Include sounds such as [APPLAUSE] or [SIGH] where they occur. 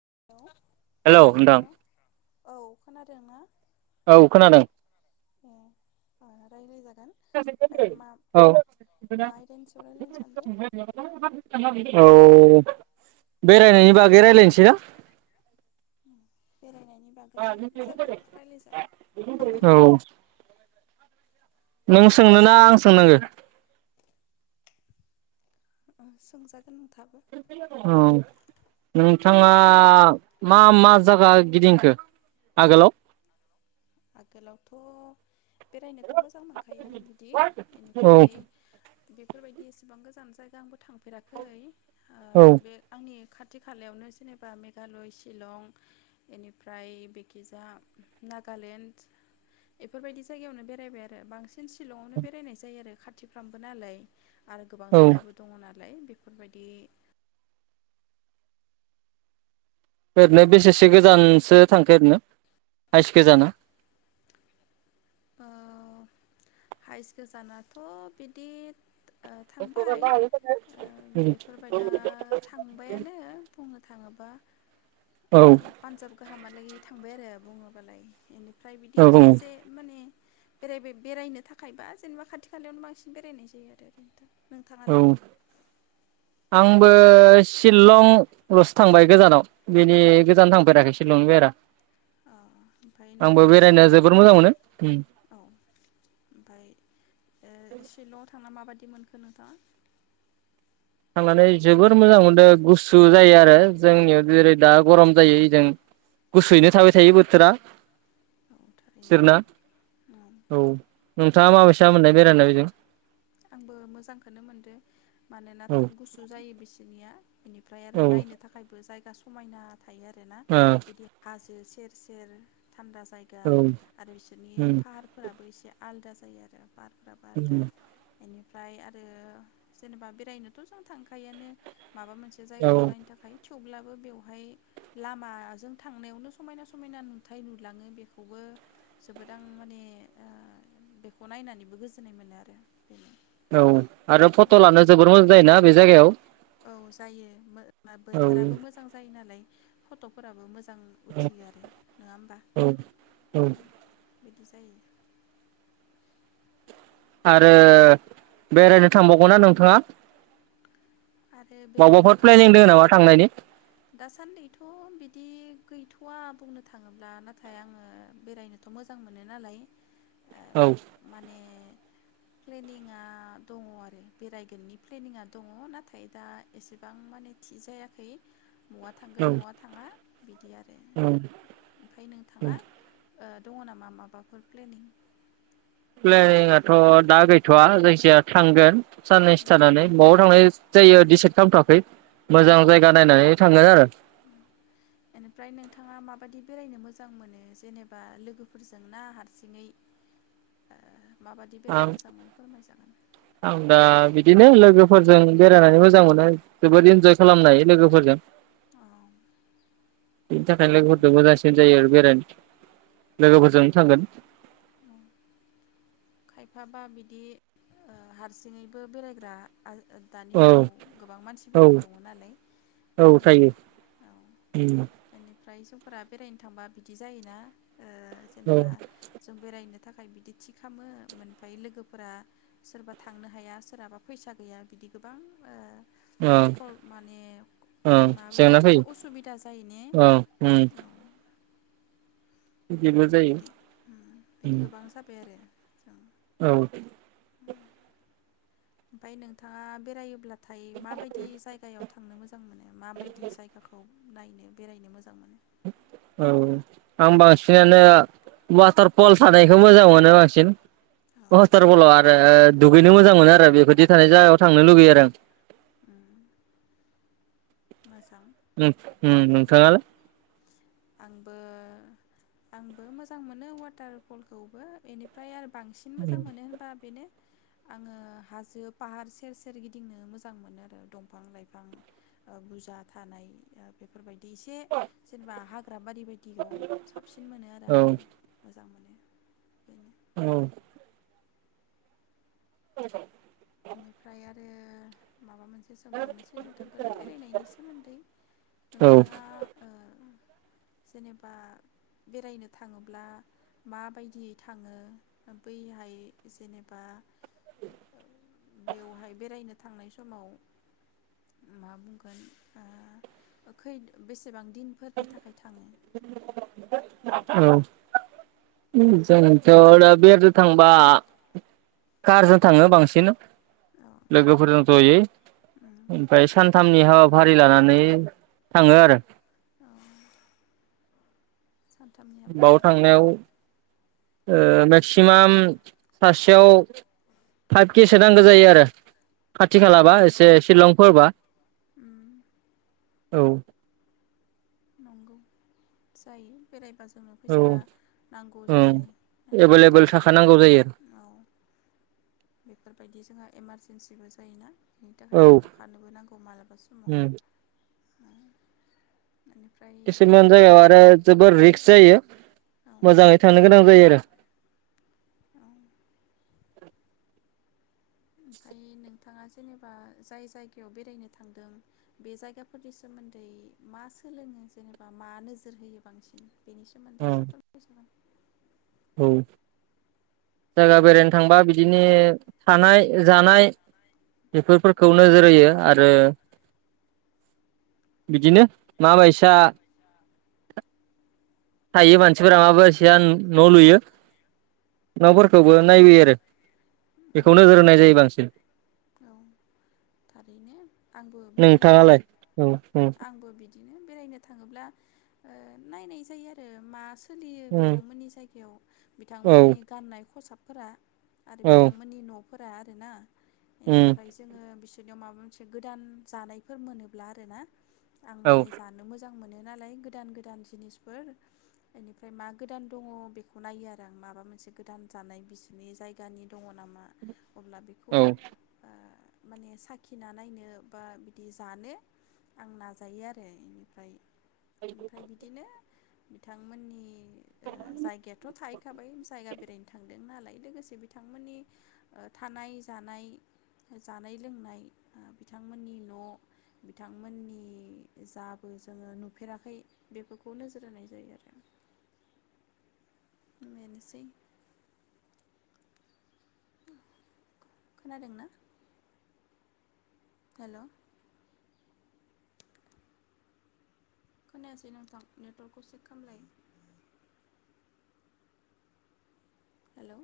[INAUDIBLE] हेल होनदां हेलौ औ खोनादों ना? औ खोनादों ओ रायज्लायजागोन ओमफ्राय [INAUDIBLE] मा औ [INAUDIBLE] मा आयदानि सायाव रायज्लायनो सानदों औ बेरायनायनि बागै रायलायनोसै ना? बेरायनाय औ नों सोंनो ना रायज्लायजागोन आं सोंनांगो? ओं सोंजाग औ नोंथाङा मा मा जागा गिदिंखो आगोलाव? आगोलावथ बेरायनोथ मोजां मोनखायो आं बिदि औ इनिफ्राय बेफोरबायदि एसेबां गोजान जायगा आंबो थां फेराखै औ बे आंनि खाद खाथि खालायावनो जेनेबा मेघालय शिलं बेनिफ्राय बेखिजा नागालेण्ड बेफोरबायदि जायगायावनो बेरायबाय आरो बांसिन शीलंआवनो बेरायनाय जायो आरो खाथिफ्रामबो नालाय आरो गोबां औ जायगाबो दङ ना नालाय बेफोरबायदि ओरैनो बेसेसो गोजानसो थांखो ओरैनो हाइस गोजाना हाइस गोजानाथ बिदि थांबाय औ बेफोरबाय दा थांबायानो बुंनो थाङोब्ला औ पान्जाब गाहाम नै थांबाय आरो बुङोबालाय इनि ओमफ्राय बिदि औ खेबसे माने बेरायबाय बेरायनो थाखायबा जेनेबा खाथि खालायावनो बांसिन बेरायनाय जायो आरो। औ नोंथाङालाय? आंबो सिलंल'सो थांबाय गोजानाव बेनि गोजानाव थांफेराखै सिलंनि बाहेरा। औ ओमफ्राय आंबो नोंथाङा बेरायनो जोबोर मोजां मोनो। उम सिलंआव औ ओमफाय सिलंआव थांना माबायदि मोनखो नोंथाङा? थांनानै जोबोर मोजां मोनदों गुसु जायो आरो जोंनियाव जेरै दा गरम जायो इजों गुसुयैनो थाबाय थायो बोथोरा। औ थारैनो बेसोरना औ। नोंथाङा माबेसा मोननाय बेरायनाय बेजों? आंबो मोजांखोनो मोनदो। मानोना औ गुसु जायो बिस दुनिया बेनिफ्राय आरो औ ओ नायनो थाखायबो जाय दा समायना थायो आरोना औ बिदि हाजो से सेर-सेर थान्दा जायगा उम आरो बिसोरनि फाहारफोराबो एसे आलदा जायो आरो पार [UNINTELLIGIBLE] बेनिफ्राय आरो जेनेबा बेरायनोथ' जों थांखायोआनो। माबा मोनसे औ जायगाखौ नायनो थाखाय थेवब्लाबो बेवहाय लामाजों थांनायावनो समायना समायना नुथाय नुलाङो बेखौबो जोबोद आं माने ओ बेखौ नायनानैबो गोजोननाय मोनो आरो। बेनो औ आरो फट' लानो जोबोर मोजां जायोना बे जायगायाव? औ जायो मो औ बोथोराबो मोजां जायो नालाय। फट'फोराबो मोजां मोजां उथियो आरो नङा होमबा? औ बिदि जायो। आरो बेरायनो थांबावगो ना नोंथाङा? आरो बबावबाफोर बेरायनोथ' ओ प्लेनिं दङ नामा थांनायनि दासान्दैथ' बिदि गैथ'वा बुंनो थाङोब्ला नाथाय आङो बेरायनोथ' मोजां मोनो नालाय ओ औ माने प्लेनिङा दङ आरो बेरायगोननि प्लेनिङा दङ नाथ नाथाय दा एसेबां माने थि जायाखै महा औ थांगोन महा थाङा बिदि आरो औ ओमफाय नोंथाङा ओ दङ नामा माबाफोर प्लेनिं? [UNINTELLIGIBLE] दा गैथवा जायखिजाया थांगोन साननैसो उम थानानै मयाव थांनाय जायो डिसाइद खामथवाखै औ मोजां जायगा नायनानै थांगोन आरो बादि बेरायनो मोजां मोनो जेनेबा लोगोफोरजों ना हारसिङै ओ? माबादि बेरायनो आं मोजां मोनो फोरमायजागोन आं दा बिदिनो लोगोफोरजों बेरायनानै मोजां मोनो जोबोद इन्जय खालामनो हायो लोगोफोरजों औ बिनि थाखायलाय नंगौ [UNINTELLIGIBLE] जायो आरो बेराय औ लोगोफोरजों थांगोन औ खायफाबा बिदि ओ हारसिङैबो बेरायग्रा दानि औ जुगाव गोबां औ मानसिफोरबो दङ' नालाय औ बेनो आरो थायो औ इनि ओमफ्राय जोंफोरा बेरायनो थांबा बिदि जायोना ओ औ जेनेबा जों बेरायनो थाखाय बिदि थिग खामो ओमफ्राय लोगोफोरा सोरबा थांनो हाया सोरहाबा फैसा गैया बिदि गोबां औ ओ [UNINTELLIGIBLE] माने औ मा जेंना बुंगोन फैयो बेखौ असुबिदा जायो ने? औ बिदिबो जायो बिदि बिदि उम गोबां जाबाय [INAUDIBLE] औ। उमफ्राय नोंथाङा बेरायोब्ला थाय माबायदि जायगायाव थांनो मोजां मोनो मोने माबायदि जायगाखौ नायनो बेरायनो मोजां मोनो? औ आं बांसिनानो वाटारपल थानायखौ मोजां मोनो बांसिन औ वाटारपलाव आरो दुगैनो मोजां मोनो आरो बेफोरबादि थानाय जायगायाव थांनो लुगैयो आरो आं। [INAUDIBLE] मोजां ओम ओम औ नोंथाङा आंबो आंबो मोजां मोनो वाटार फलखौबो बेनिफ्राय आरो बांसिन मोजां मोनो होनबा बेनो आङो हाजो फाहार सेर सेर गिदिंनो मोजां मोनोआरो दंफां लाइफां ओबुरजा थानाय बेफोरबायदि एसे जेनेबा हा बाब बारि बायदियाव साबसिन मोनोआरो औ आङो मो [UNINTELLIGIBLE] औ। औ [INAUDIBLE] बेनिफ्राय आरो माबा मोनसे सोंबावनोसै नोंथांखौनो बेरायनायनि सोमोन्दै औ नोंथाङा ओ जेनेबा बेरायनो थाङोब्ला माबायदियै थाङो बैहाय जेनेबा आ [UNINTELLIGIBLE] बेवहाय बेरायनो थांनाय समाव मा बुंगोन ओ खै बेस बां दिनफोरनि थाखाय थाङो? उम जोंथ' दा बेरनो थांबा कारजों थाङो बांसिन औ लोगोफोरजों जयै उम ओमफ्राय सानथामनि हाबाफारि लानानै थाङो आरो। [INAUDIBLE] सानथामनि बाव हाबाफारि थांनायाव ओ मेक्सिमाम सासेयाव फाइभ केसो नांगौ जायो आरो खाथि औ खालाबा एसे शिलंफोरबा। उम औ नंगौ जायो बेरायबा ज नो औ फैसा नांगौ ओं जायो बेनिफ्राय एभेलेबोल आरो थाखानांगौ जायो औ बेफोरबायदि जोंहा इमारजेन्सिबो ज बिनि थाखाय औ थाखानोबो नांगौ मालाबा समाव। उम उम खिसुमान जागायाव आरा जोबोर रिक स जायो। ओ औ मोजाङै जायो थांनो गोनां जायो आरो। औ [INAUDIBLE] ओमफाय नोंथाङा जेनेबा जाय जायगायाव बेरायनो थांदों बे जायगाफोरनि सोमोन्दै मा सोलोङो जेनेबा मा नोजोर होयो बांसिन? बेनि सोमोन्दै आरो एसे फोरमाय जागोन। औ जायगा बेरायनो थांबा बिदिनो थानाय जानाय बेफोरफोरखौ नोजोर होयो आरो बिदिनो माबायसा थायो मानसिफोरा माबायसा न' लुयो न'फोरखौबो नायबोयो आरो। बेखौ उम नोजोर होनाय जायो बांसिन। औ थारैनो आंबो बिदिनो नोंथाङालाय औ औ आंबो बि दिनो बेरायनो थाङोब्ला ओ नायनाय जायो आरो मा सोलियो बिथांमोननि जायगायाव बिथांमोननि औ गाननाय खसाब फोरा आरो औ बिथांमोननि न' फोरा आरो ना बेनिफ्राय जोङो बिस बिनियाव माबा मोनसे गोदान जानायफोर मोनोब्ला आरो ना आं औ माने जानो मोजां आं मोनो नालाय गोदान गोदान जिनिसफोर बेनिफ्राय मा गोदान दङ बेखौ नायो आरो आं माबा मोनसे गोदान जानाय बिसोरनि जायगानि दङ नामा। अब्ला बेखौ ओ औ माने साखिना नायनो बा बिदि जानो आं नाजायो आरो इनिफ्राय ओमफ्राय बिदिनो बिथांमोननि ओ जायगायाथ थाहैखाबाय जायगा बेरायनो थांदों नालाय लोगोसे बिथांमोननि ओ थानाय जानाय जानाय लोंनाय ओ बिथांमोननि न' बिथां बिथांमोननि जाबो जोङो नुफेराखै बेफोरखौ नोजोर होनाय जायो आरो बेनोसै। खोनादोंना? हेलौ खोनायासै नोंथां नेटवर्कखौ चेक खालामलाय। हेलौ